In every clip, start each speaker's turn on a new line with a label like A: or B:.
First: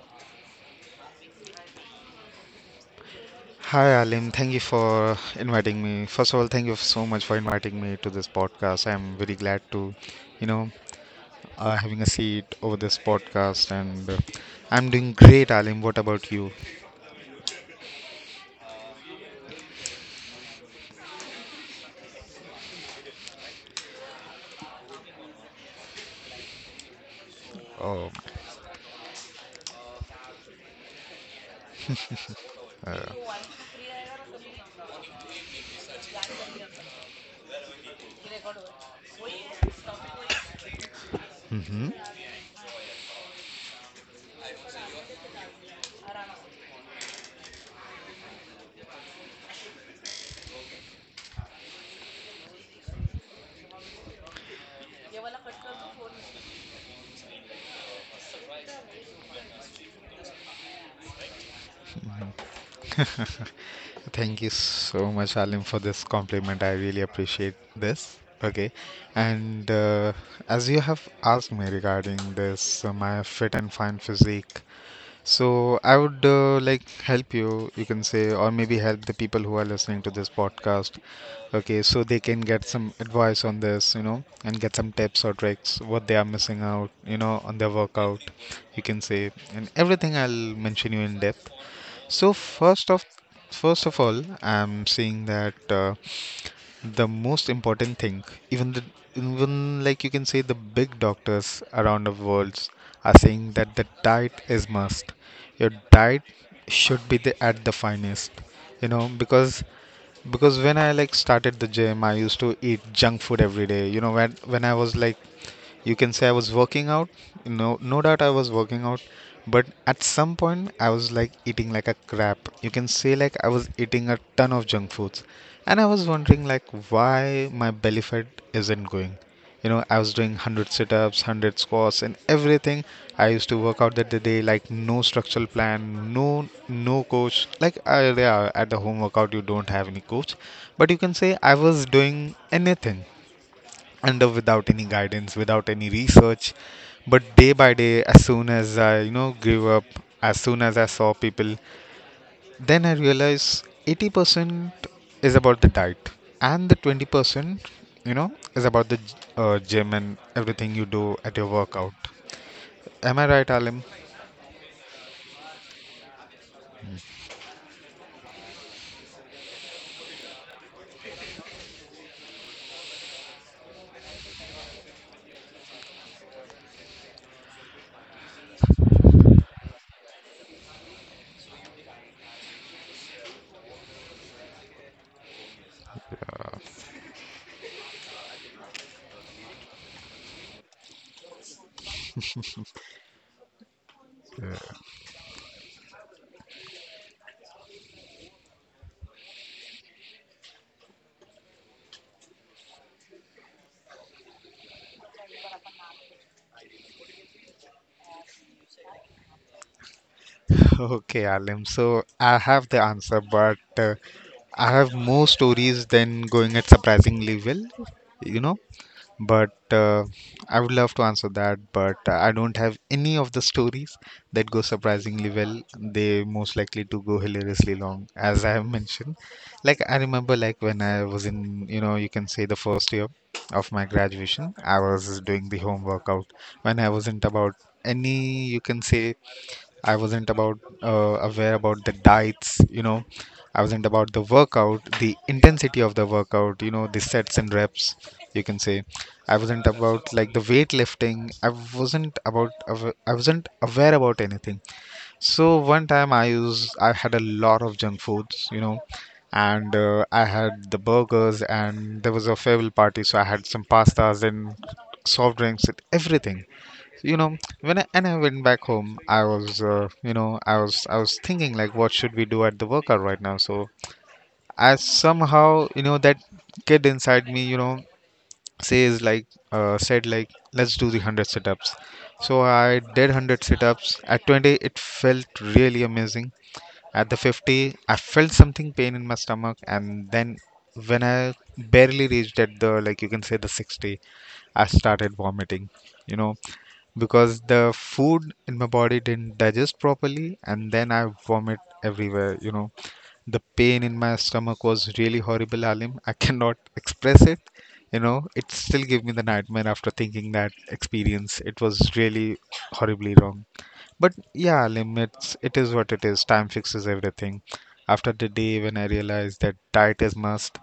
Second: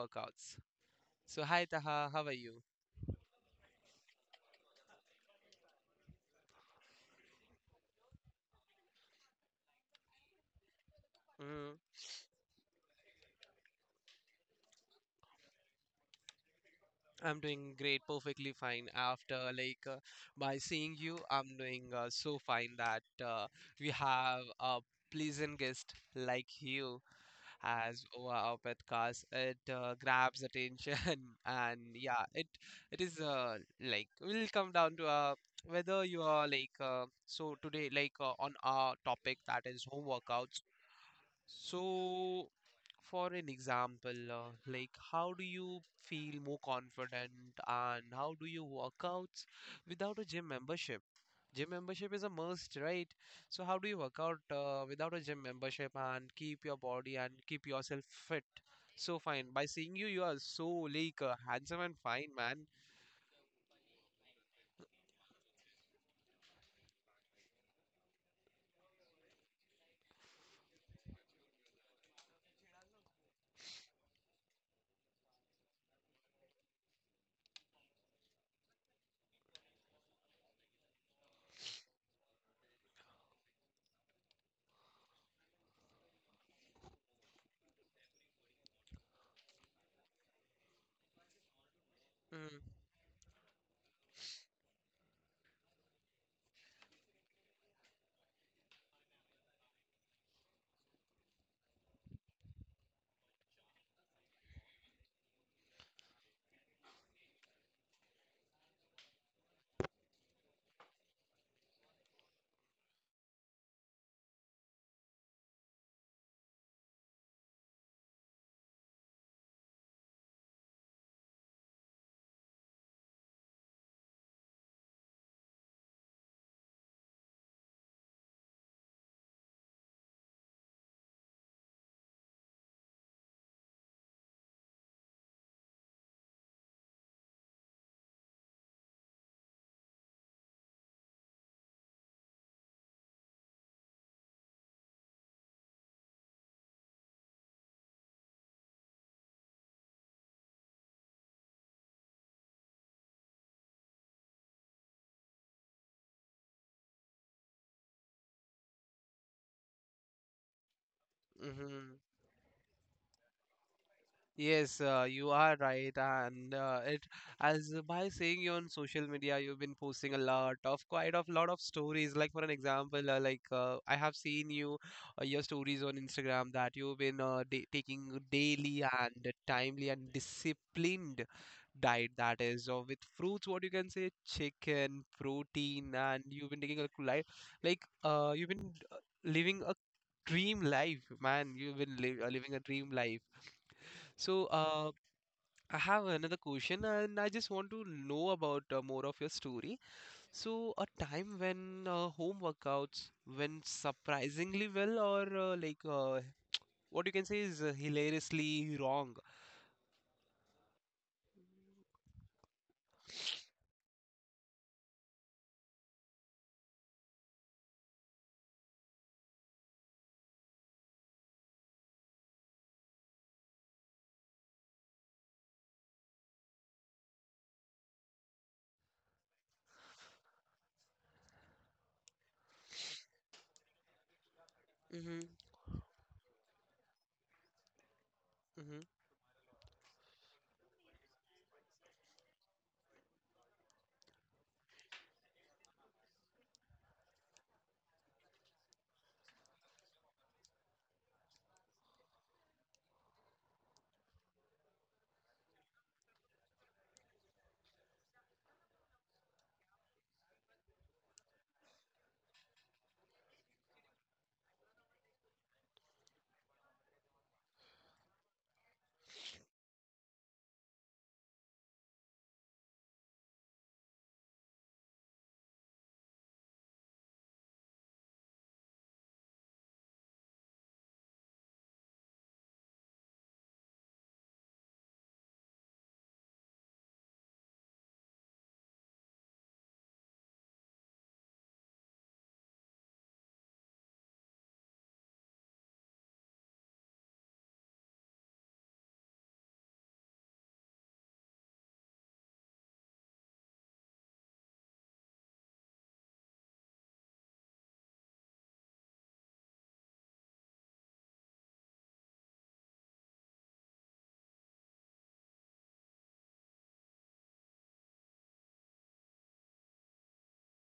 A: workouts. So, hi Taha, how are you?
B: Hi, Alim. Thank you for inviting me. First of all, thank you so much for inviting me to this podcast. I'm very glad to, you know,
A: Mm,
B: having a seat over this podcast, and I'm doing great, Alim. What about you?
A: I'm doing great, perfectly fine. After like by seeing you, I'm doing so fine that we have a pleasant guest like you. As
B: Oh,
A: wow Petkas. It grabs attention and yeah, it is like will come down to whether you are like so today like on our topic that is home workouts. So for an example, like how do you feel more confident and how do you work out without a gym membership? Gym membership is a must, right? So how do you work out without a gym membership and keep your body and keep yourself fit? So fine. By seeing you, you are so like handsome and fine, man.
B: thank you so much, Alim, for this compliment. I really appreciate this. Okay, and as you have asked me regarding this, my fit and fine physique. So I would like help you, you can say, or maybe help the people who are listening to this podcast. Okay, so they can get some advice on this, and get some tips or tricks, what they are missing out, on their workout, you can say, and everything I'll mention you in depth. So first of all, I'm seeing that. The most important thing, even the even like, you can say, the big doctors around the world are saying that the diet is must. Your diet should be, the, at the finest, you know, because when I like started the gym, I used to eat junk food every day, you know, when I was, like, you can say, I was working out. No doubt I was working out, but at some point I was like eating like a crap, you can say. Like, I was eating a ton of junk foods, and I was wondering like why my belly fat isn't going, you know. I was doing 100 sit-ups, 100 squats, and everything. I used to work out that the day, like no structural plan, no coach, like I, yeah, at the home workout you don't have any coach, but you can say I was doing anything under without any guidance, without any research. But day by day, as soon as I, you know, gave up, as soon as I saw people, then I realized 80% is about the diet, and the 20%, you know, is about the gym and everything you do at your workout.
A: Mm-hmm.
B: Am I right, Alim?
A: Yes, you are right, and it as by seeing you on social media, you've been posting a lot of quite of lot of stories. Like for an example, like I have seen you your stories on Instagram that you've been da taking daily and timely and disciplined diet that is or with fruits, what you can say, chicken protein, and you've been taking a life like like, you've been living a dream life, man, you've been li living a dream life. So I have another question, and I just want to know about more of your story. So, a time when home workouts went surprisingly well, or like what you can say is hilariously wrong.
B: Okay, Alim. So I have the answer, but I have more stories than going at surprisingly well, you know, but I would love to answer that, but I don't have any of the stories that go surprisingly well. They most likely to go hilariously long, as I have mentioned. Like I remember, like when I was in, you know, you can say, the first year of my graduation, I was
A: Hmm.
B: doing the home workout when I wasn't about any, you can
A: Hmm.
B: say, I wasn't about aware about the diets, you know. I wasn't about the workout, the intensity of the workout, you know, the sets and reps, you can say. I wasn't about like the weightlifting. I wasn't about awa- I wasn't aware about anything. So one time I had a lot of junk foods, you know, and I had the burgers, and there was a farewell party, so I had some pastas and soft drinks and everything. You know, when I, and I went back home, I was you know, I was thinking like what should we do at the workout right now? So I somehow, you know, that kid inside me, you know, says like said like let's do the 100 sit-ups. So I did 100 sit-ups. At 20 it felt really amazing. At the 50, I felt something pain in my stomach, and then when I barely reached at the, like, you can say, the 60, I started vomiting. You know, because the food in my body didn't digest properly, and then I vomit everywhere. You know, the pain in my stomach was really horrible, Alim. I cannot express it. You know, it still gave me the nightmare after thinking that experience. It was really horribly wrong. But yeah, limits, it is what it is. Time fixes everything. After the day when I realized that diet is must,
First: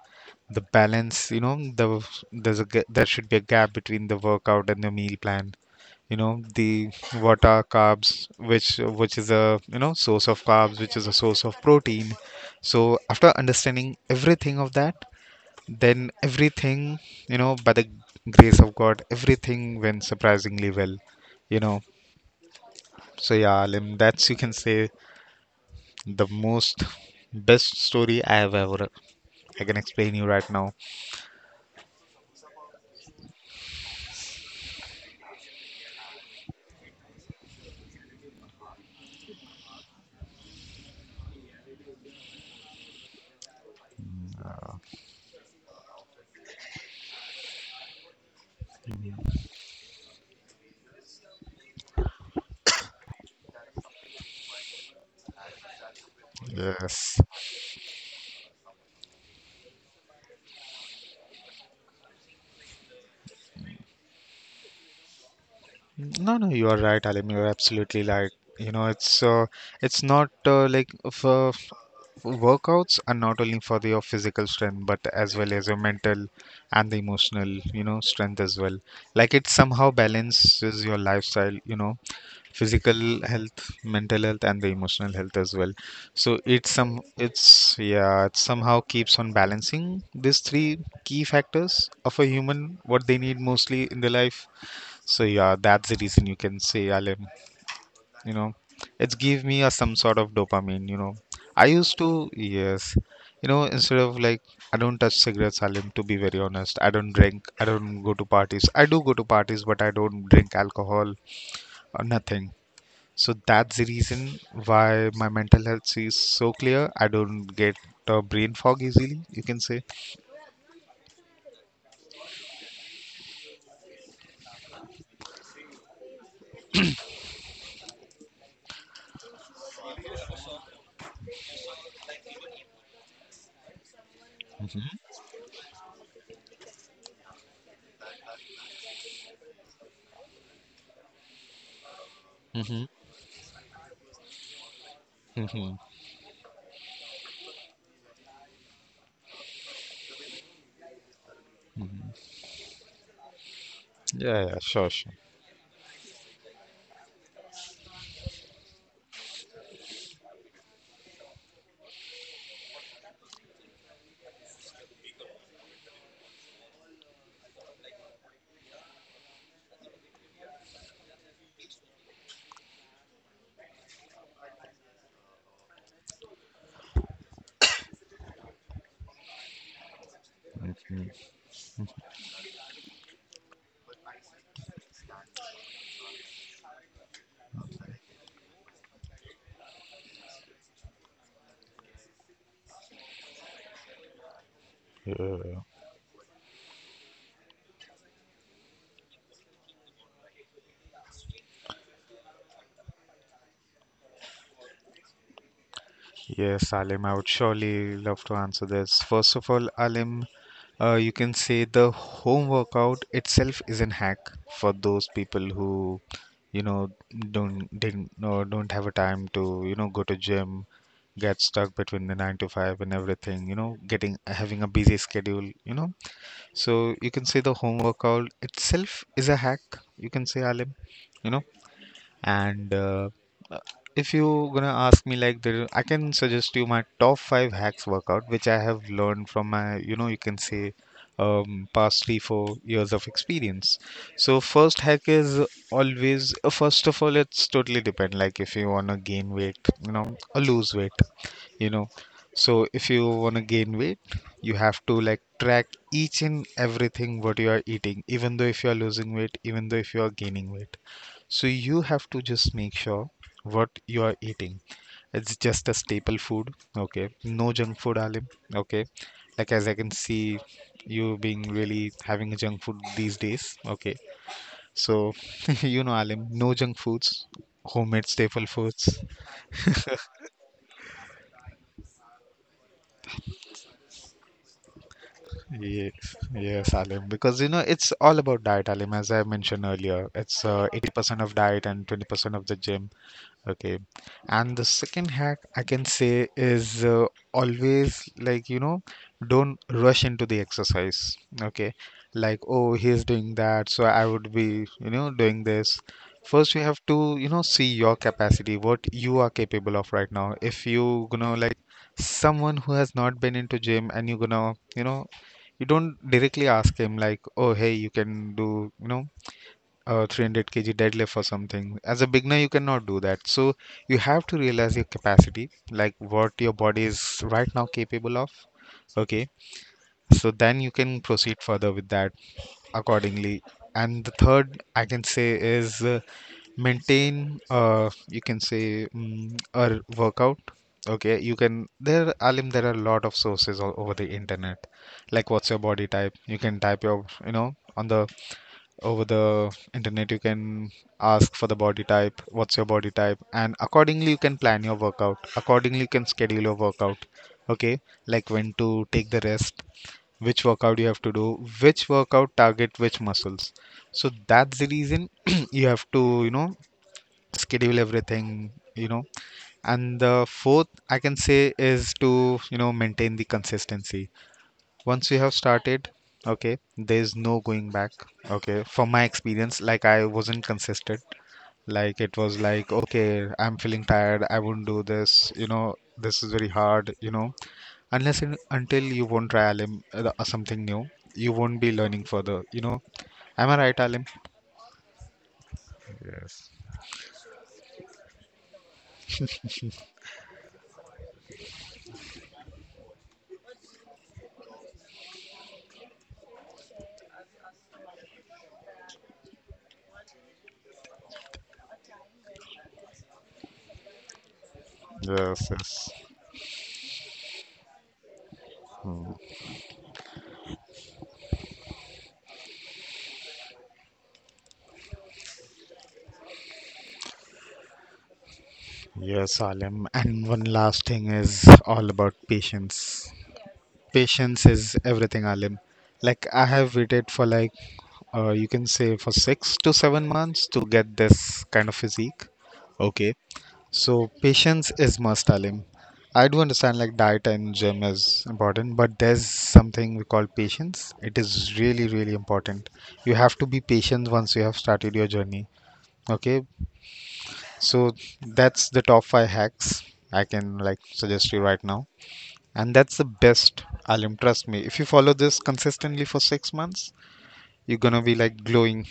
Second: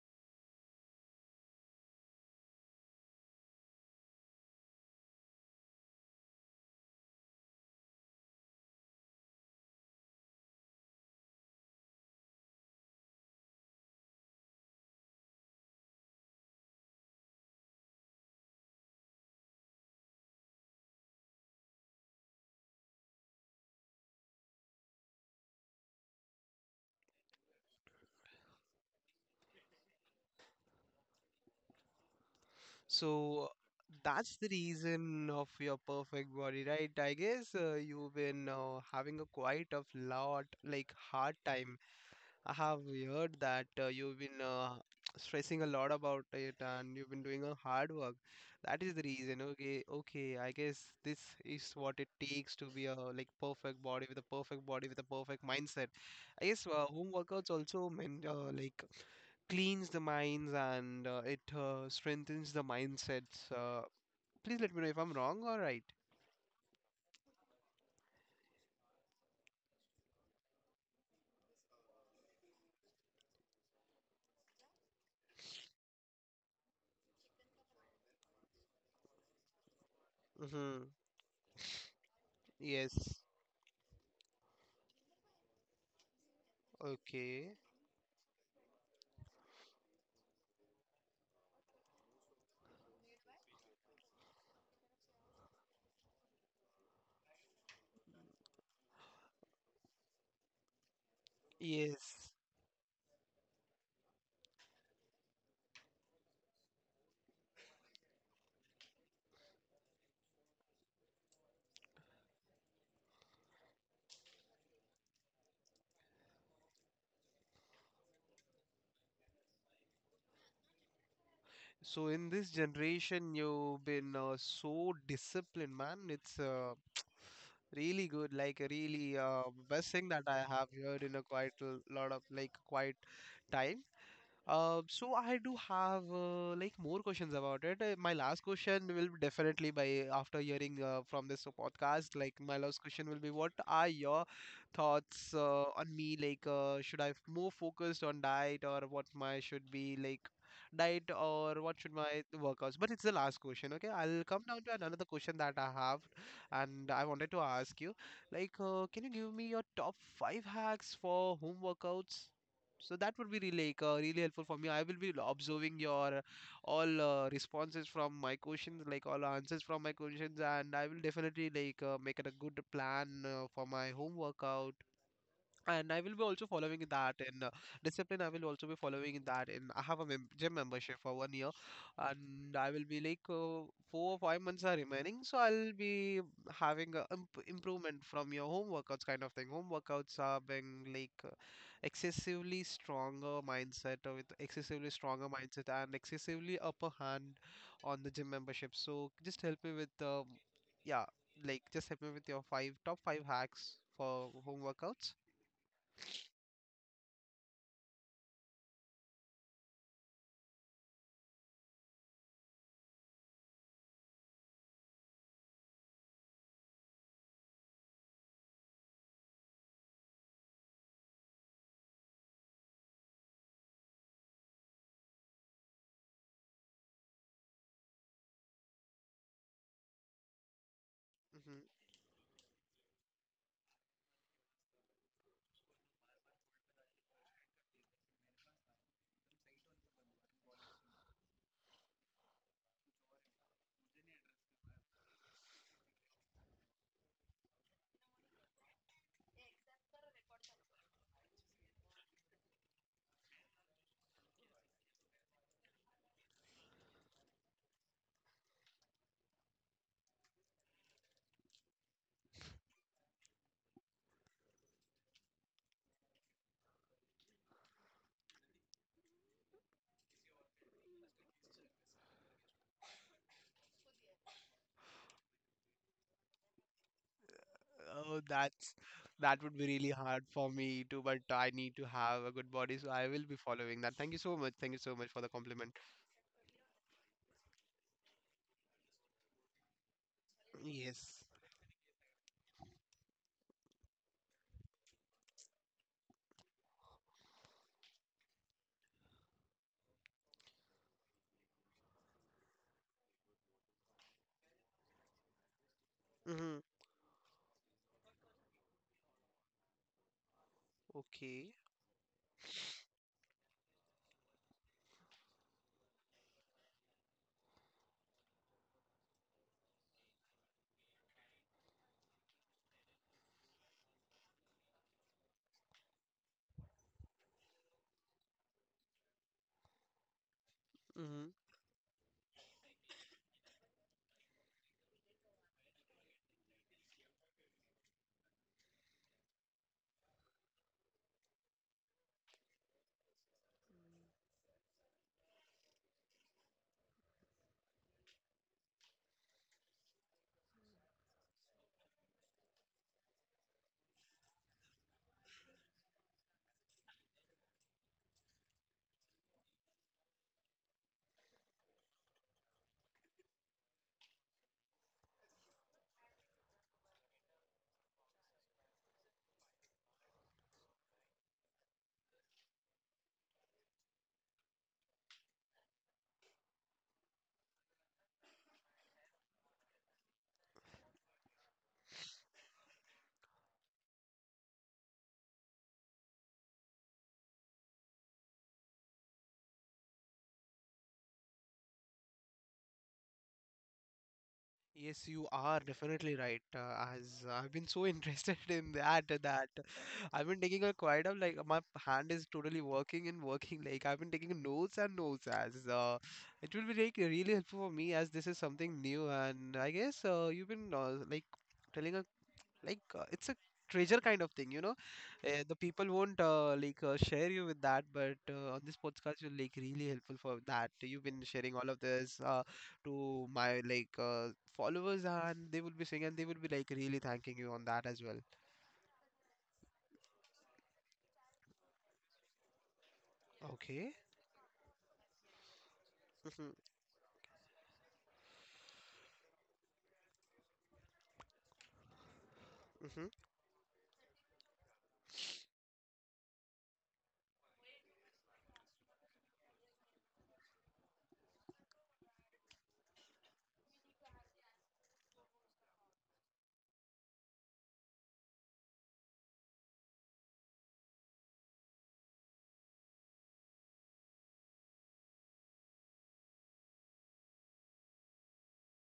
B: the balance, you know, there should be a gap between the workout and the meal plan. You know, the what are carbs, which is a, you know, source of carbs, which is a source of protein. So after understanding everything of that, then everything, you know, by the grace of God, everything went surprisingly well. You know, so yeah, Alim, that's you can say the most best story I have ever I can explain you right now.
A: So, that's the reason of your perfect body, right? I guess you've been having a quite of lot like hard time. I have heard that you've been stressing a lot about it, and you've been doing a hard work. That is the reason. Okay, okay. I guess this is what it takes to be a like perfect body with a perfect body with a perfect mindset. I guess home
B: Yes.
A: workouts also mean like cleans the minds and it strengthens the mindsets. Please let me know if I'm wrong or right.
B: No, no, you are right, Alim. You are absolutely right. You know, it's not like, for workouts are not only for the your physical strength, but as well as your mental and the emotional, you know, strength as well. Like it somehow
A: Mm-hmm.
B: balances your lifestyle, you know, physical
A: Yes.
B: health, mental health, and the emotional health as well. So it's some, it's
A: Okay.
B: yeah, it somehow keeps on balancing these three key factors of a human, what they need mostly in their life. So yeah, that's the reason you can say, Alim. You know, it's give me a some sort of dopamine. You know, I used
A: Yes.
B: to yes. You know, instead of like I don't touch cigarettes, Alim. To be very honest, I don't drink. I don't go to parties. I do go to parties, but I don't drink alcohol or nothing. So that's the reason why my mental health is so clear. I don't get brain fog easily. You can say.
A: So in this generation, you've been so disciplined, man. It's really good. Like really best thing that I have heard in a quite a lot of like quite time. So I do have like more questions about it. My last question will be definitely by after hearing from this podcast. Like my last
B: Mm-hmm.
A: question will be, what are your thoughts
B: Mm-hmm.
A: on me? Like, should I more focused on diet or what my should be, like, diet or what should my workouts? But it's the last question. Okay, I'll come
B: Yeah, yeah,
A: down to
B: sure,
A: another
B: sure.
A: question that I have, and I wanted to ask you, like, can you give me your top five hacks for home workouts? So that would be really like, really helpful for me. I will be observing your all responses from my questions, like all answers from my questions, and I will definitely like make it a good plan for my home workout, and I will be also following that in discipline. I will also be following that in. I have a mem gym membership for 1 year, and I will be like 4 or 5 months are remaining. So I'll be having a improvement from your home workouts kind of thing. Home workouts are being like excessively stronger mindset with excessively
B: Yeah,
A: stronger
B: yeah, yeah.
A: mindset and excessively upper hand on the gym membership. So just help me with yeah, like just help me with your five top five hacks for home workouts.
B: Yes, Alim, I would surely love to answer this. First of all, Alim, you can say the home workout itself is an hack for those people who, you know, don't didn't or don't have a time to, you know, go to gym, get stuck between the nine to five and everything, you know, getting having a busy schedule, you know. So you can say the home workout itself is a hack. You can say, Alim, you know.
A: Mhm.
B: And uh, if you gonna ask me like there, I can suggest you my top five hacks workout, which I have learned from my, you know, you can say, past 3, 4 years of experience. So first hack is always, first of all, it's totally depend. Like if you wanna gain weight, you know, or lose weight, you know. So if you wanna gain weight, you have to like track each and everything what you are eating, even though if you are losing weight, even though if you are gaining weight. So you have to just make sure what you are eating. It's just a staple food, okay? No junk food, Alim, okay? Like as I can see, you being really having a junk food these days, okay? So you know, Alim, no junk foods, homemade
A: Oh,
B: staple foods.
A: that would be really hard for me too, but I need to have a good body, so I will be following that. Thank you so much. Thank you so much for the compliment.
B: Yes, yes, Alim, because you know it's all about diet, Alim. As I mentioned earlier, it's 80%
A: Yes.
B: of diet and 20% of the gym. Okay. And the second hack I can say is always, like, you know, don't rush into the exercise. Okay. Like, oh, he's doing that, so I would be, you know, doing this. First,
A: Mm-hmm.
B: you have to, you know, see your capacity, what you are capable of right now. If you gonna
A: Okay.
B: like someone who has not been into gym and you gonna, you know, you don't directly ask him like, oh, hey, you can do, you know, or 300 kg deadlift or something. As a beginner, you cannot do that. So you have to realize your capacity, like what your body is right now capable of. Okay, so then you can
A: Mm-hmm.
B: proceed further with that accordingly. And the third I can say is maintain, you can say, a workout. Okay, you can. There, Alim, there are a lot of sources all over the internet. Like, what's your body type? You can type your, you know, on the over the internet you can ask for the body type, what's your body type, and accordingly you can plan your workout, accordingly you can schedule your workout. Okay, like when to take the rest, which workout you have to do, which workout target which muscles. So that's the reason you have to, you know, schedule everything, you know. And the fourth I can say is to, you know, maintain the consistency. Once you have started, okay, there's no going back. Okay, from my experience, like I wasn't consistent. Like it was like, okay, I'm feeling tired, I won't do this, you know, this is very hard, you know. Unless and until you won't try, Alim, something new, you won't be learning further, you know. Am I right, Alim?
A: Yes, you are definitely right. As I've been so interested in that, that I've been taking a quite of like my hand is totally working and working. Like I've been taking notes and notes, as it will be like really helpful for me as this is something new. And I guess you've been like, telling a like it's a treasure kind of thing, you know.
B: Yes,
A: The people
B: yes.
A: won't like share you with that, but on this podcast you're like really helpful for that. You've been sharing all of this to my like followers, and they will be saying, and they will be like really thanking you on that as well.
B: Yes, Alim, and one last thing is all about patience.
A: Okay.
B: Patience is everything, Alim. Like I have waited for like you can say for 6 to 7 months to get this kind of physique.
A: Hmm.
B: Okay. So patience is must, Alim. I do understand like diet and gym is important, but there's something we call patience. It is really, really important. You have to be patient once you have started your journey. Okay. So that's the top five hacks I can like suggest you right now, and that's the best, alim, trust me, if you follow this consistently for 6 months you're gonna be like glowing.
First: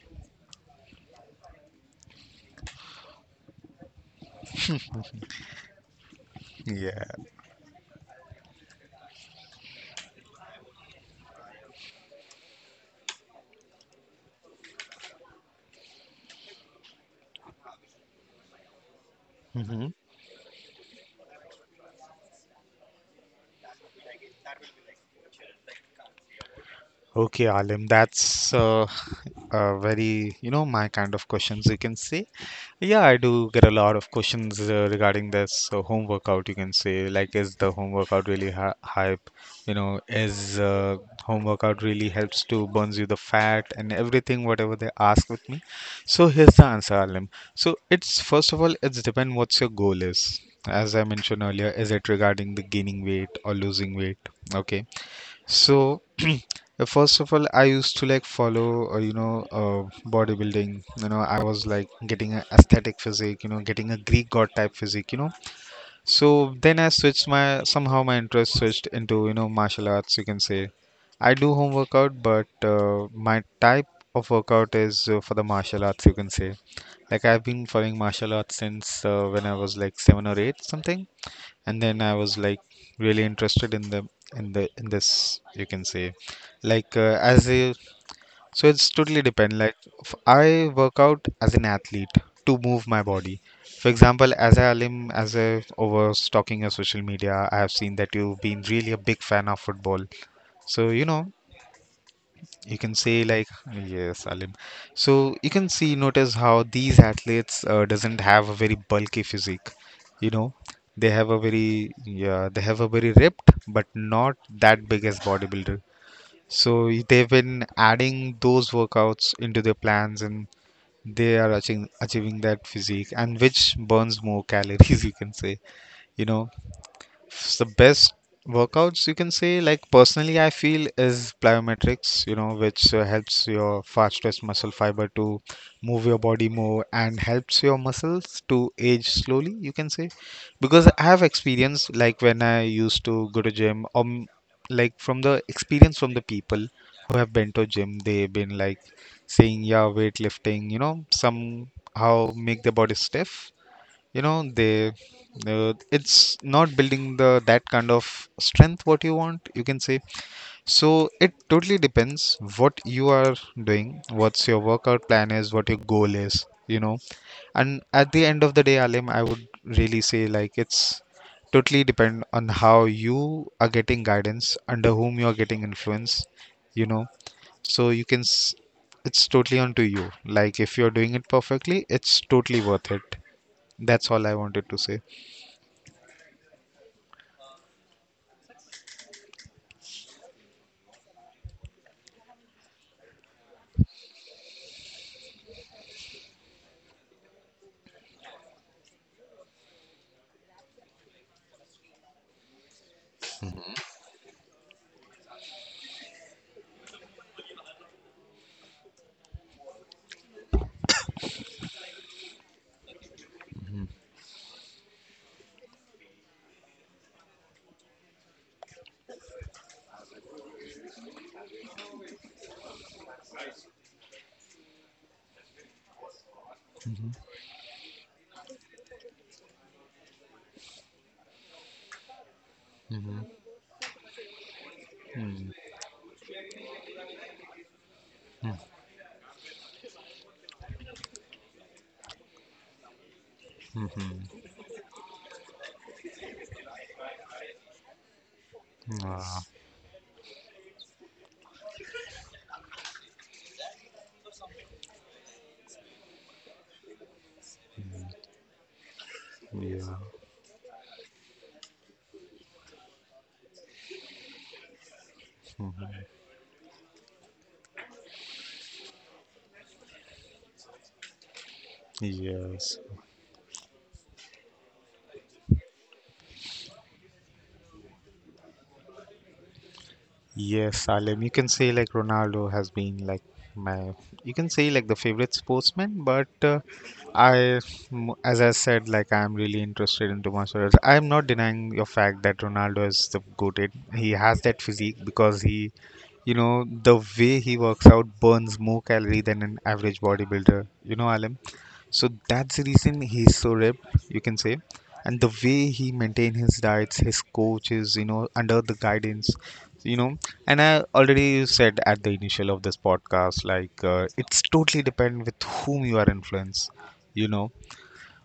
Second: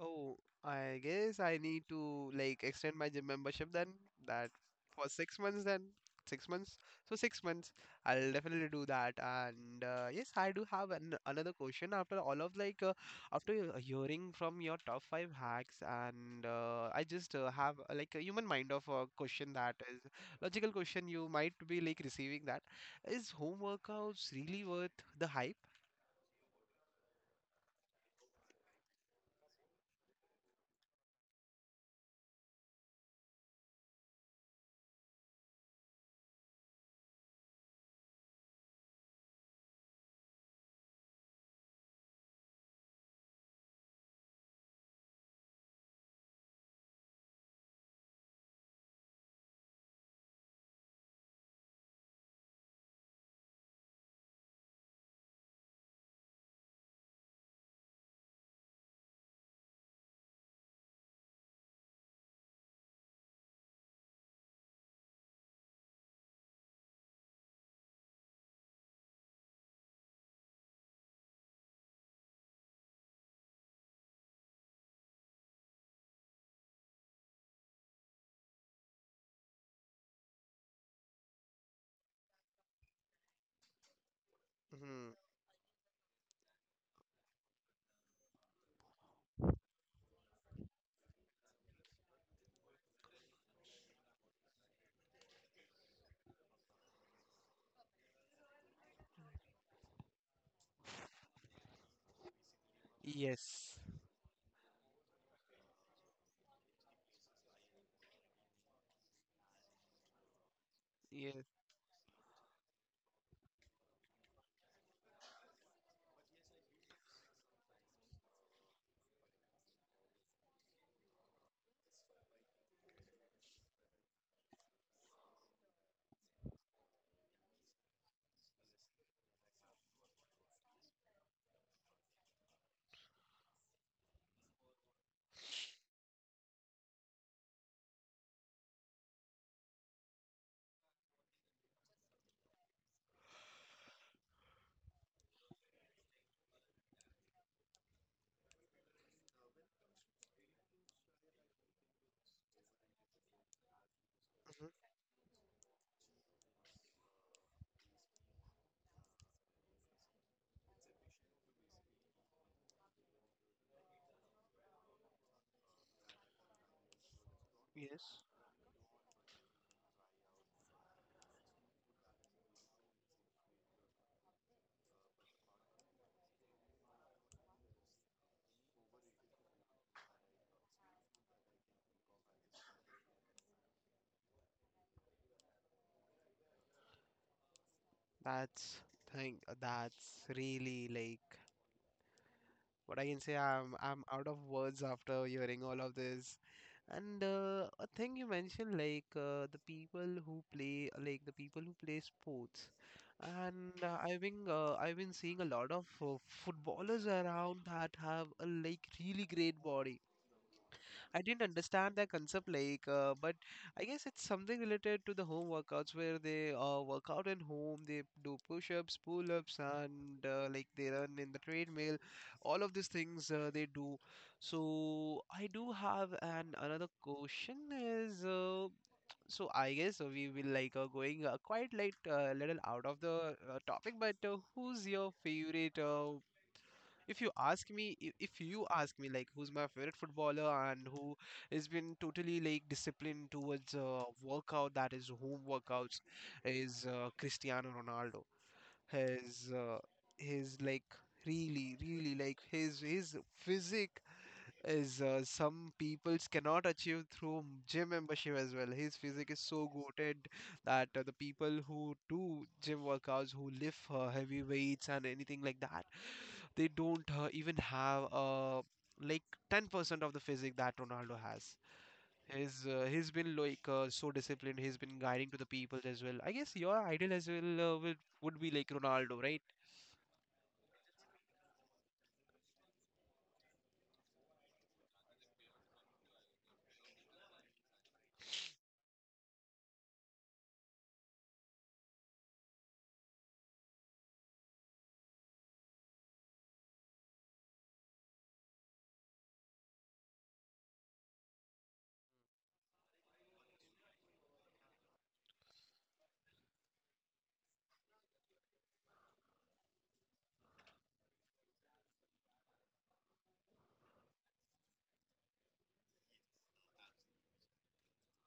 A: Oh, I guess I need to like extend my gym membership then, that for 6 months, then 6 months,
B: Yeah.
A: so 6 months. I'll definitely do that, and yes, I do have an, another question after all of like after hearing from your top five hacks. And I just have like a human mind of a question that
B: Hmm.
A: is logical question you might be like receiving, that is, home workouts really worth the hype?
B: Okay, Alim, that's a very, you know, my kind of questions you can say. Yeah, I do get a lot of questions regarding this home workout, you can say. Like, is the home workout really hy hype? You know, is home workout really helps to burns you the fat and everything, whatever they ask with me. So here's the answer, Alim. So it's first of all, it's depend what's your goal is. As I mentioned earlier, is it regarding the gaining weight or losing weight? Okay. So, first of all, I used to like follow, you know, bodybuilding. You know, I was like getting a aesthetic physique, you know, getting a Greek god type physique, you know. So then I switched my, somehow my interest switched into, you know, martial arts, you can say. I do home workout, but my type of workout is for the martial arts, you can say. Like I've been following martial arts since when I was like 7 or 8, something, and then I was like really interested in the in the in
A: Hmm.
B: this, you can say, like as a, so it's totally depend like I work out as an athlete to move my body. For example, as I am as I over stalking your social media, I have seen that you've been really a big fan of football. So you know, you can say, like
A: Yes.
B: yes, Salim. So you can see, notice how these athletes doesn't have a very bulky physique. You know, they have a
A: Yes.
B: very, yeah, they have a very ripped but not that big as bodybuilder. So they've been adding those workouts into their plans and they are achieving that physique and which burns more calories, you can say. You know, the best workouts, you can say, like personally I feel is plyometrics, you know, which helps your fastest muscle fiber to move your body more and helps your muscles to age slowly, you can say. Because I have experience, like when I used to go to gym, like from the experience, from the people who have been to gym, they've been like saying, yeah, weightlifting, you know, somehow make their body stiff. You know,
A: Mhm.
B: they it's not building the that kind of strength what you want, you can say. So it totally depends what you are doing, what's your workout plan is, what your goal is, you know. And at
A: Yes.
B: the end of the day, alim, I would really say like it's totally depend on how you are getting guidance, under whom you are getting influence, you know. So it's totally on to you. Like if you're doing it perfectly, it's totally worth it. That's all I wanted to say.
A: That's thing. That's really like what I can say. I'm out of words after hearing all of this. And a thing you mentioned, like the people who play, like the people who play sports, and I've been seeing a lot of footballers around that have a like really great body. I didn't understand that concept, like, but I guess it's something related to the home workouts where they work out at home, they do push-ups, pull-ups, and like they run in the treadmill. All of these things they do. So I do have an another question is so I guess we will like going quite like little out of the topic, but who's your favorite if you ask me if you ask me like who's my favorite footballer and who has been totally like disciplined towards workout, that is home workouts, is Cristiano Ronaldo.
B: Ah,
A: His uh, his like really really like his physique is some peoples cannot achieve through gym membership as well. His physique is so
B: yeah,
A: goated that the people who do gym workouts, who lift heavy weights and anything like that, they don't even have like 10% of the physique that Ronaldo has. He's
B: yes,
A: uh, he's been like so disciplined. He's been guiding to the people as well. I guess your ideal as well would be like Ronaldo, right?
B: yes, Salim. You can say like Ronaldo has been like my, you can say like the favorite sportsman, but I, as I said, like I'm really interested into martial arts. I'm not denying your fact that Ronaldo is the goated. He has that physique because he, you know, the way he works out burns more calorie than an average bodybuilder. You know, Alim. So that's the reason he's so ripped, you can say. And the way he maintain his diets, his coaches, you know, under the guidance, you know. And I already said at the initial of this podcast, like it's totally depend with whom you are influenced, you know.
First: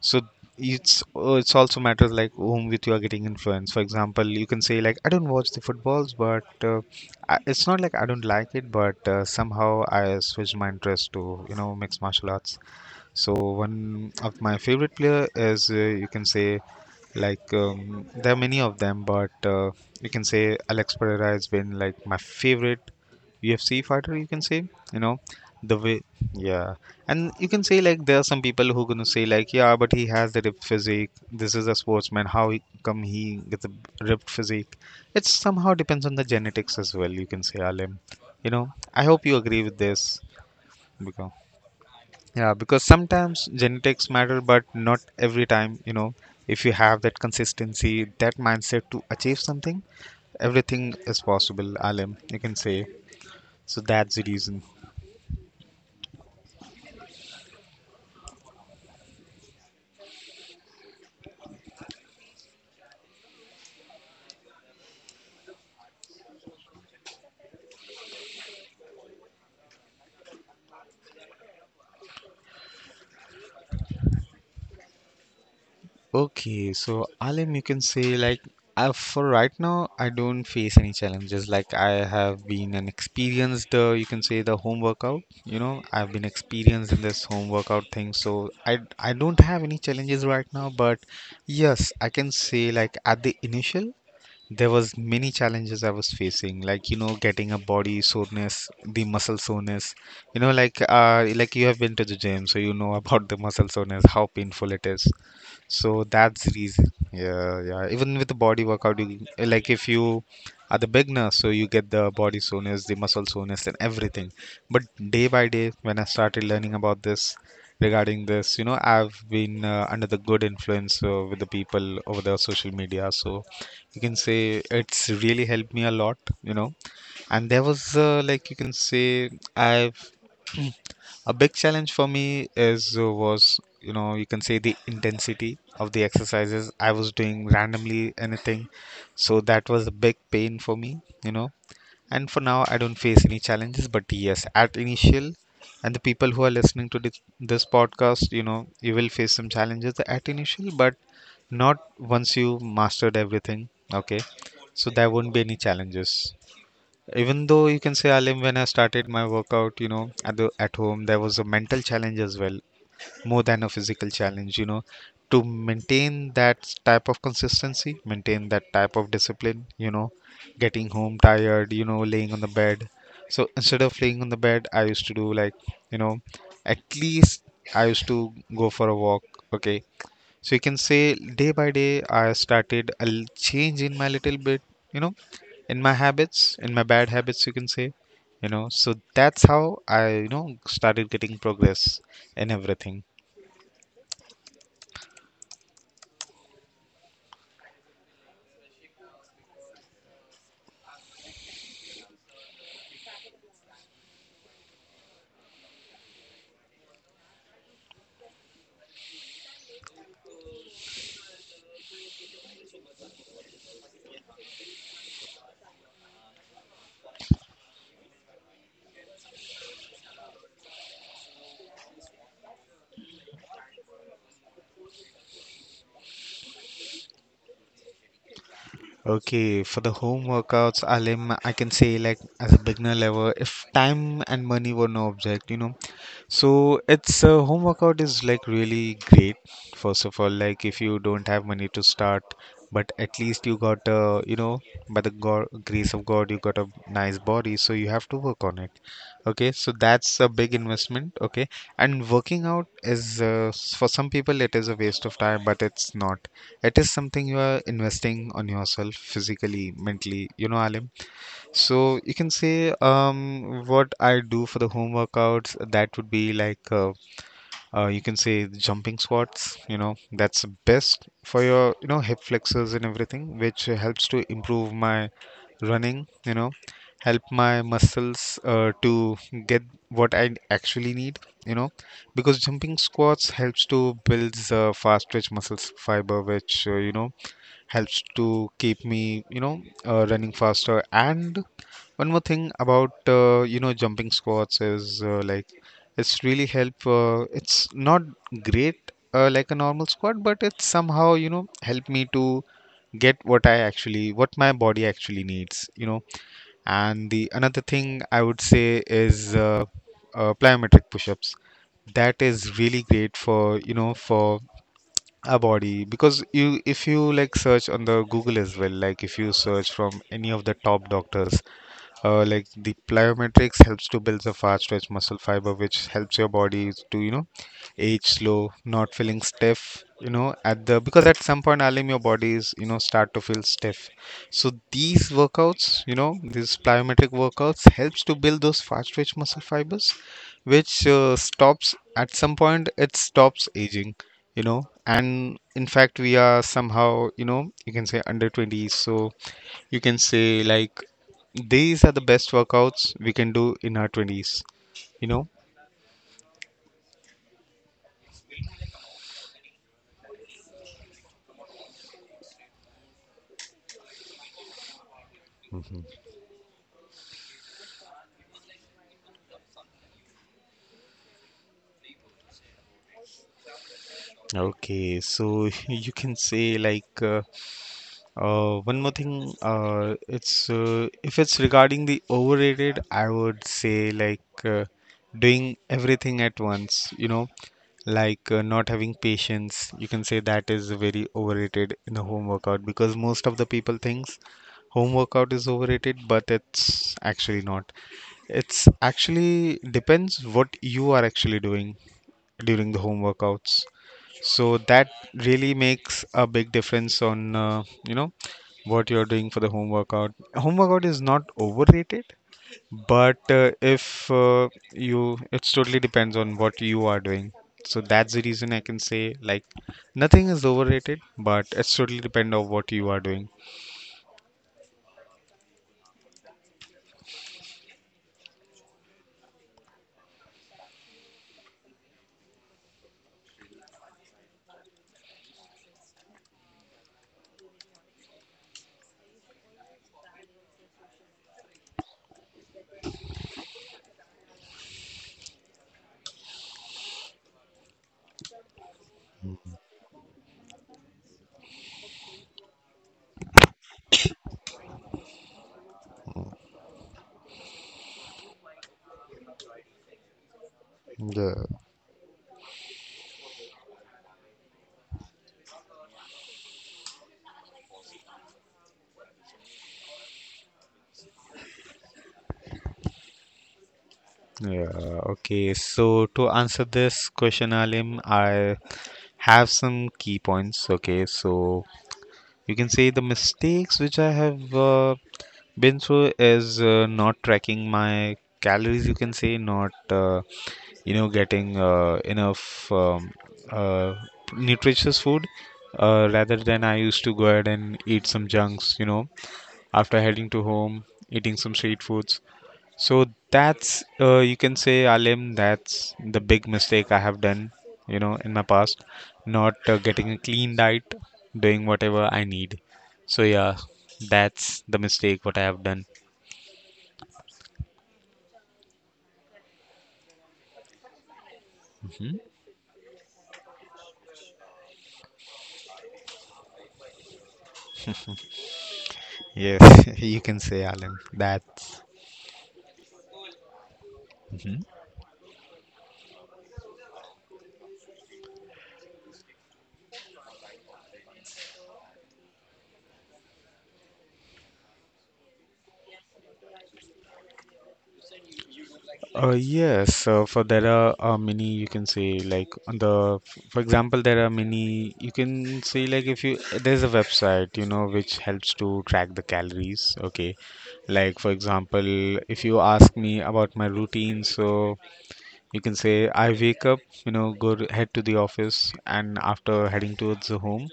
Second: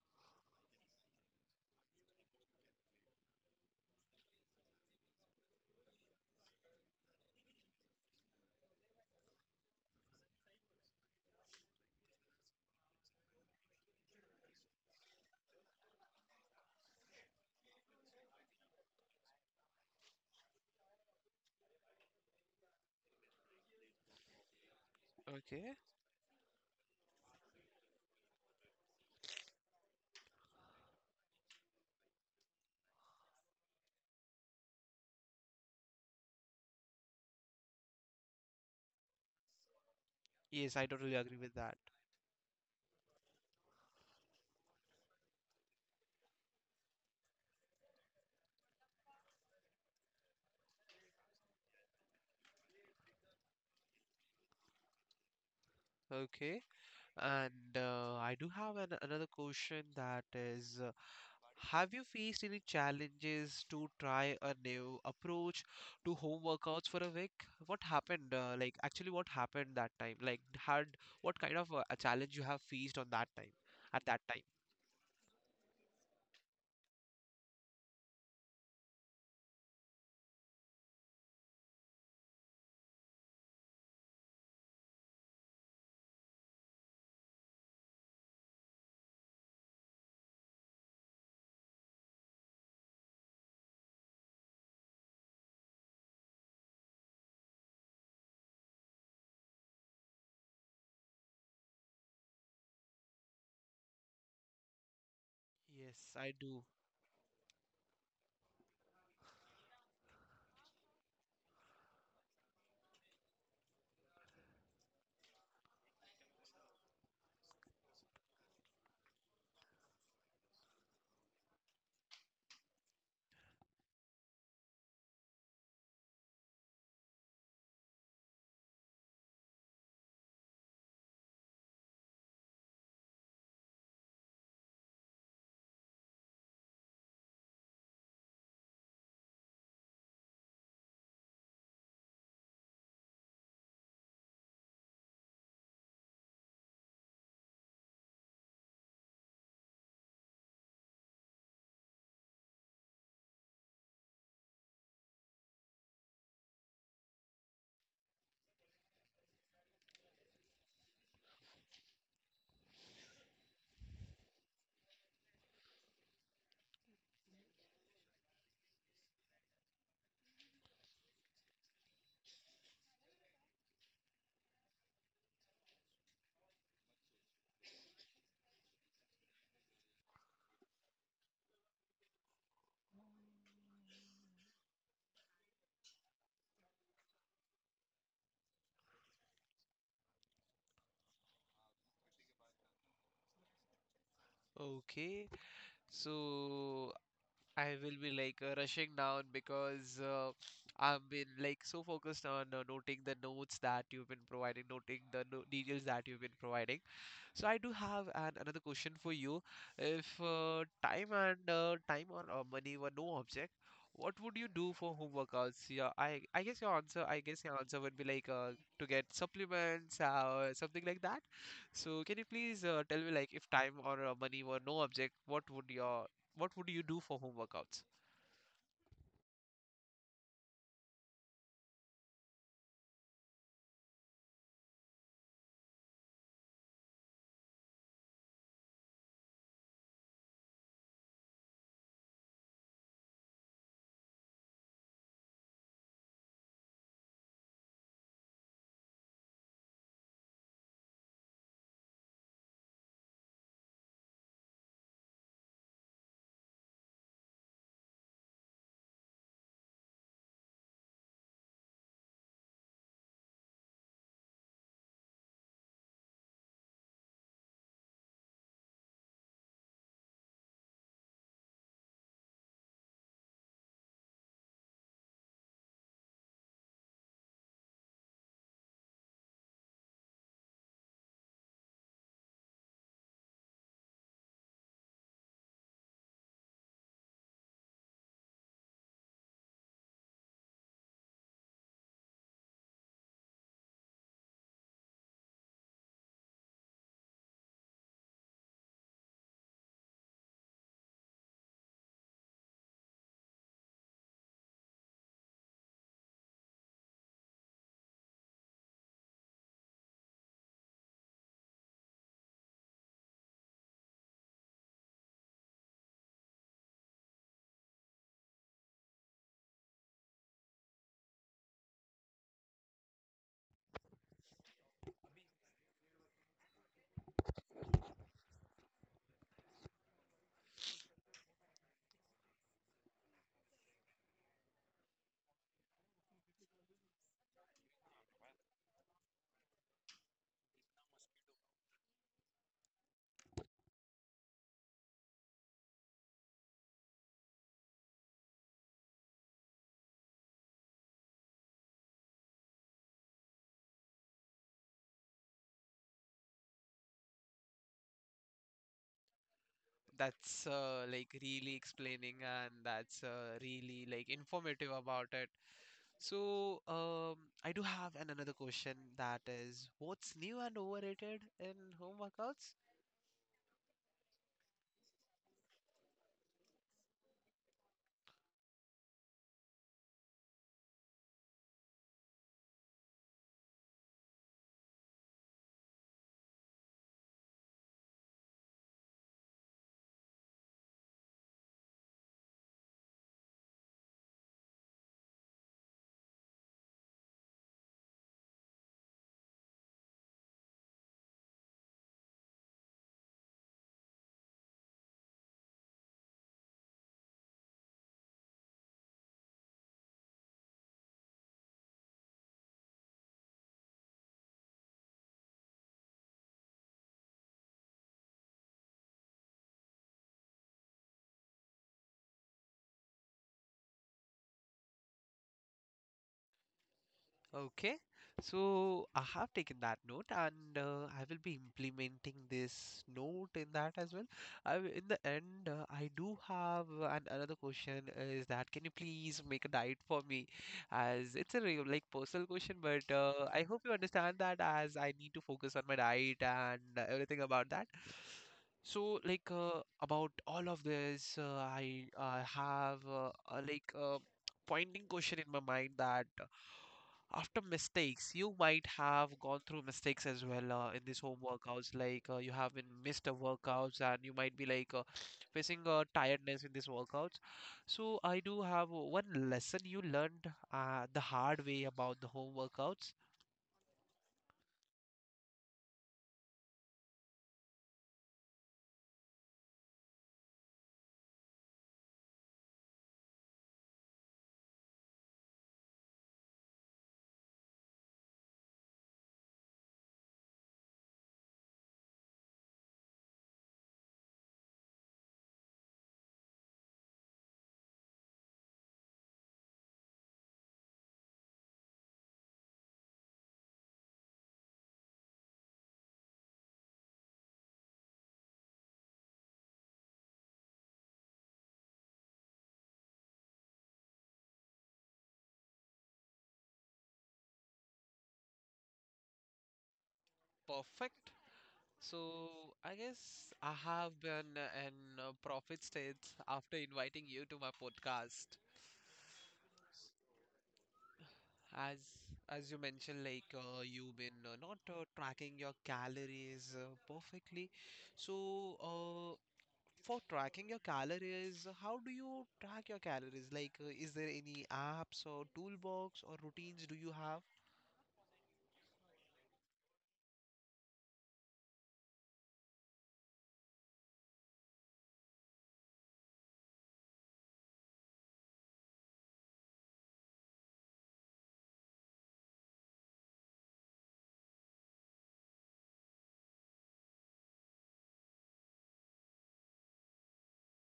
B: So it's also matters like whom with you are getting influenced. For example, you can say like I don't watch the footballs, but I, it's not like I don't like it, but somehow I switched my interest to, you know, mixed martial arts. So one of my favorite player is you can say, like there are many of them, but you can say Alex Pereira has been like my favorite UFC fighter. You can say, you know,
A: Okay.
B: the way, yeah, and you can say like there are some people who gonna say like, yeah, but he has the ripped physique. This is a sportsman. How come he gets a ripped physique? It somehow depends on the genetics as well. You can say Alim. You know, I hope you agree with this
A: Yes, I totally
B: because.
A: agree with that.
B: Yeah, because sometimes genetics matter, but not every time. You know, if you have that consistency, that mindset to achieve something, everything is possible, Alim, you can say. So that's the reason.
A: Okay. And I do have an, another question, that is, have you faced any challenges to try a new approach to home workouts for a week? What happened? Like, actually, what happened that time? Like, had what kind of a challenge you have faced on that time, at that time?
B: Okay, so Alim, you can say like for right now, I don't face any challenges. Like I have been an experienced, you can say the home workout. You know, I've been experienced in this home workout thing, so I don't have any challenges right now. But yes, I can say like at the initial. There was many challenges I was facing, like, you know, getting a body soreness, the muscle soreness, you know, like you have been to the gym, so you know about the muscle soreness, how painful it is. So
A: Yes, I
B: that's the
A: do.
B: reason. Yeah, yeah. Even with the body workout, you, like if you are the beginner, so you get the body soreness, the muscle soreness, and everything. But day by day, when I started learning about this, regarding this, you know, I've been under the good influence with the people over the social media. So you can say it's really helped me a lot, you know. And there was like you can say I've a big challenge for me is was, you know, you can say the intensity of the exercises I was doing randomly anything. So that was a big pain for me, you know. And for now I don't face any challenges, but yes, at initial, and the people who are listening to this, this podcast, you know, you will face some challenges at initial, but not once you mastered everything. Okay. So there won't be any challenges. Even though you can say, Alim, when I started my workout, you know, at the at home, there was a mental challenge as well, more than a physical challenge, you know, to maintain that type of consistency, maintain that type of discipline, you know, getting home tired, you know, laying on the bed. So instead of laying on the bed, I used to do like, you know, at least I used to go for a walk. Okay. So you can say day by day, I started change in my little bit, you know, in my habits, in my bad habits, you can say, you know. So that's how I, you know, started getting progress in everything.
A: Okay, so I will be like rushing down because I've been like so focused on noting the notes that you've been providing, noting the no details that you've been providing. So I do have an another question for you. If time or money were no object, what would you do for home workouts? Yeah, I guess your answer would be like to get supplements or something like that. So can you please tell me, like, if time or money were no object, what would you do for home workouts?
B: Okay, for the home workouts, Alim, I can say like as a beginner level, if time and money were no object, you know. So it's home workout is like really great. First of all, like if you don't have money to start, but at least you got you know, by the God, grace of God, you got a nice body, so you have to work on it. Okay, so that's a big investment. Okay, and working out is for some people it is a waste of time, but it's not. It is something you are investing on yourself physically, mentally, you know, Alim. So you can say, um what I do for the home workouts, that would be like you can say jumping squats, you know, that's best for your, you know, hip flexors and everything, which helps to improve my running, you know, help my muscles to get what I actually need, you know, because jumping squats helps to build fast twitch muscles fiber, which, you know, helps to keep me, you know, running faster. And one more thing about, you know, jumping squats is, like, it's really help. It's not great, like a normal squat, but it somehow, you know, help me to get what my body actually needs, you know. And the another thing I would say is plyometric push-ups. That is really great for, you know, for a body, because you, if you like search on the Google as well, like if you search from any of the top doctors, like the plyometrics helps to build the fast stretch muscle fiber, which helps your body to, you know, age slow, not feeling stiff. You know, at the because at some point, Alim, your body is, you know, start to feel stiff. So these workouts, you know, these plyometric workouts helps to build those fast stretch muscle fibers, which stops, at some point it stops aging. You know, and in fact we are somehow, you know, you can say under 20s. So you can say like these are the best workouts we can do in our 20s, you know.
A: That's like really explaining, and that's really like informative about it. So I do have an another question, that is, what's new and overrated in home workouts?
B: Okay, so you can say like, one more thing, it's if it's regarding the overrated, I would say like, doing everything at once, you know, like, not having patience, you can say, that is very overrated in a home workout, because most of the people thinks home workout is overrated, but it's actually not. It's actually depends what you are actually doing during the home workouts. So that really makes a big difference on, you know, what you're doing for the home workout. Home workout is not overrated, but if you, it's totally depends on what you are doing. So that's the reason I can say like nothing is overrated, but it's totally depend on what you are doing.
A: Okay, so I have taken that note, and I will be implementing this note in that as well. In the end, I do have an, another question is that, can you please make a diet for me? As it's a real, like, personal question, but I hope you understand that, as I need to focus on my diet and everything about that. So, like about all of this, I have like pointing question in my mind that. After mistakes, you might have gone through mistakes as well in these home
B: Yeah.
A: workouts. Like you have been missed a workouts, and you might be like facing tiredness in these workouts. So I do have one lesson you learned the hard way about the home workouts.
B: Yeah, okay. So to answer this question, Alim, I have some key points. Okay, so you can say the mistakes which I have been through is, not tracking my calories, you can say, not, you know, getting enough, uh, nutritious food, rather than I used to go ahead and eat some junks, you know, after heading to home, eating some street foods. So that's, you can say, Alim, that's the big mistake I have done, you know, in my past, not, getting a clean diet, doing whatever I need. So yeah, that's the mistake what I have done.
A: Perfect. So
B: Hmm?
A: I guess I have been in profit states after inviting you to my podcast.
B: Yes, you can say, Alim.
A: As
B: That's
A: as you mentioned, like you've been not tracking your calories perfectly. So, for tracking your calories, how do you track your calories? Like, is there any apps or toolbox or routines do you have?
B: Yes. For there are, many, you can say, like on the, for example, there are many, you can say, like if you, there's a website, you know, which helps to track the calories. Okay, like for example, if you ask me about my routine, so you can say I wake up, you know, head to the office, and after heading towards the home,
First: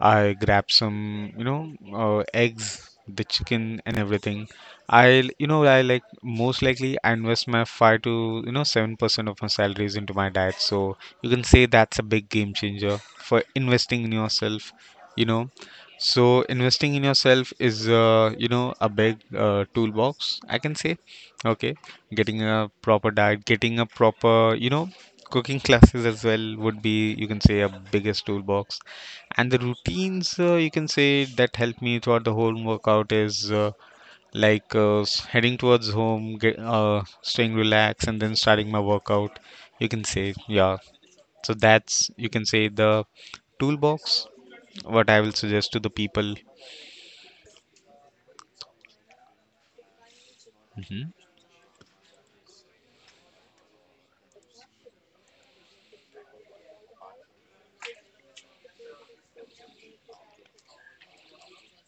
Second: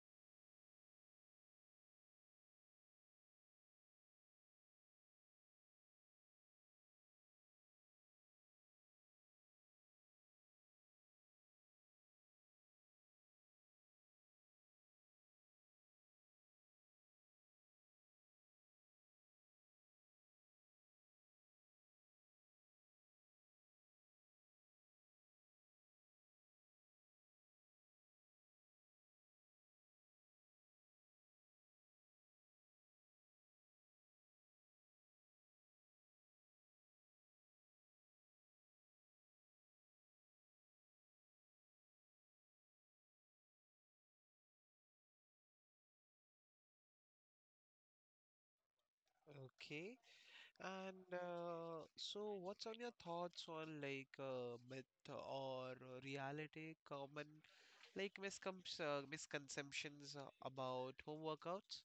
B: I grab some, you know, eggs, the chicken, and everything. I, you know, I, like, most likely I invest my five to, you know, 7% of my salaries into my diet. So you can say that's a big game changer for investing in yourself, you know. So investing in yourself is, you know, a big toolbox, I can say. Okay, getting a proper diet, getting a proper, you know, cooking classes as well would be, you can say, a biggest toolbox. And the routines, you can say, that help me throughout the whole workout is, heading towards home, staying relaxed, and then starting my workout. You can say, yeah. So that's, you can say, the toolbox what I will suggest to the people.
A: Okay. And
B: Hmm.
A: so, what's on your thoughts on like myth or reality, common like misconceptions about home workouts?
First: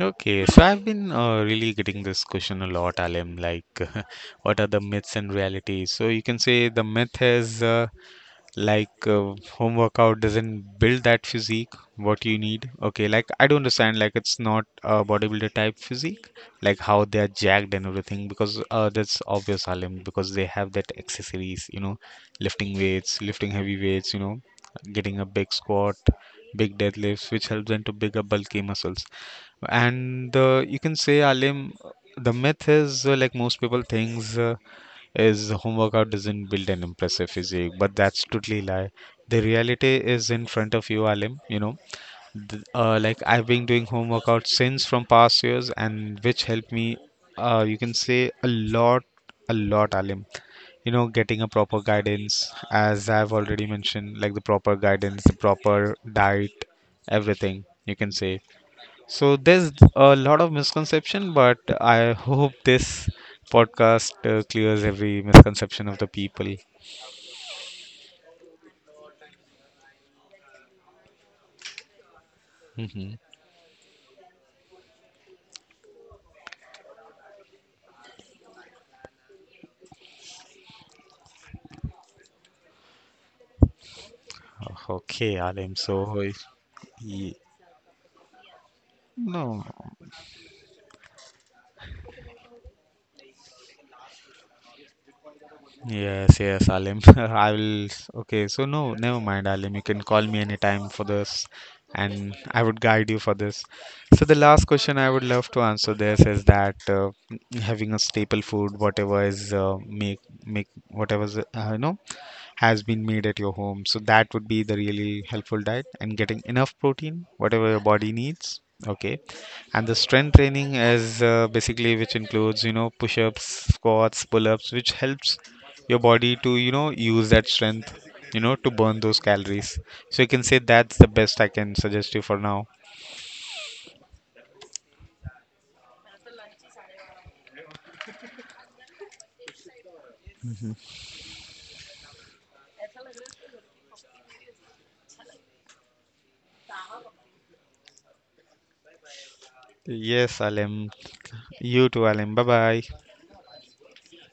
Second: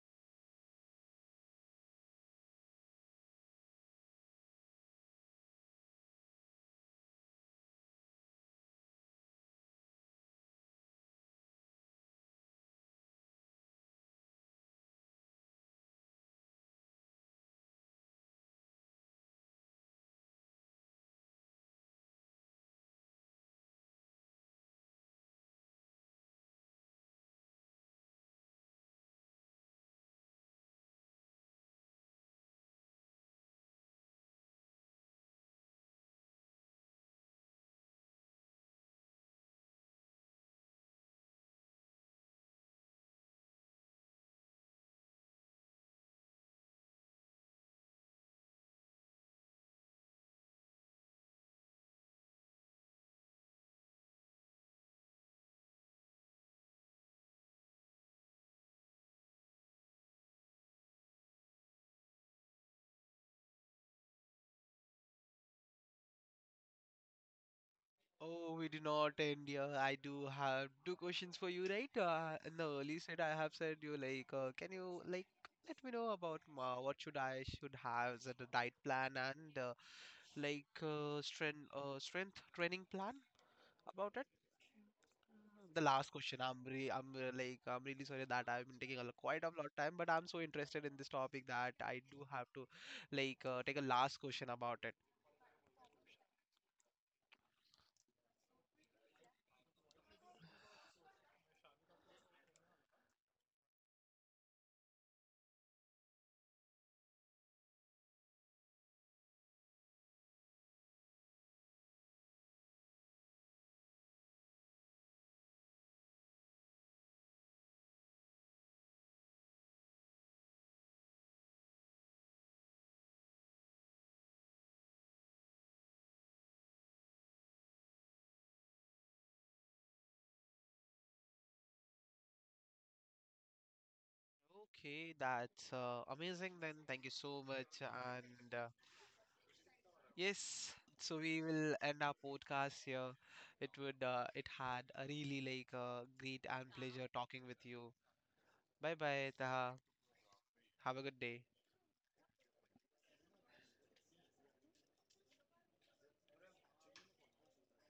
B: Okay, so I've been, really getting this question a lot, Alim. Like, what are the myths and realities? So you can say the myth is, like, home workout doesn't build that physique what you need. Okay, like, I do not understand, like, it's not a bodybuilder type physique, like how they are jacked and everything, because, that's obvious, Alim, because they have that accessories, you know, lifting weights, lifting heavy weights, you know, getting a big squat, big deadlifts, which helps them to bigger bulky muscles. And, you can say, Alim, the myth is, like most people thinks, is home workout doesn't build an impressive physique, but that's totally lie. The reality is in front of you, Alim. You know, like I've been doing home workout since from past years, and which helped me, you can say, a lot, Alim. You know, getting a proper guidance, as I've already mentioned, like the proper guidance, the proper diet, everything, you can say. So there's a lot of misconception, but I hope this podcast clears every misconception of the people.
A: Oh, we do not end here. I do have 2 questions for you, right? In the early
B: Hmm.
A: said, I have said you, like, can you like let me know about what should I should have as a diet plan and like strength training plan about it?
B: Okay, Alim.
A: The last
B: So
A: question. I'm re I'm uh,
B: y-
A: like I'm really sorry that I've been taking a quite a
B: no,
A: lot of time, but I'm so interested in this topic that I do have to like take a last question about it.
B: yes, yes, Alim. I will. Okay, so no, never mind, Alim. You can call me anytime for this, and I would guide you for this. So the last question I would love to answer this is that, having a staple food, whatever is, make make whatever is, you know, has been made at your home. So that would be the really helpful diet, and getting enough protein, whatever your body needs. Okay. And the strength training is, basically, which includes, you know, push ups, squats, pull ups, which helps your body to, you know, use that strength, you know, to burn those calories. So you can say that's the best I can suggest you for now.
A: Okay, that's amazing then. Thank you so much and. Yes, so we will end our podcast here. It had a really like great and pleasure talking with you. Bye bye, Taha.
B: Yes, Alim.
A: Have a good day.
B: You too, Alim. Bye bye.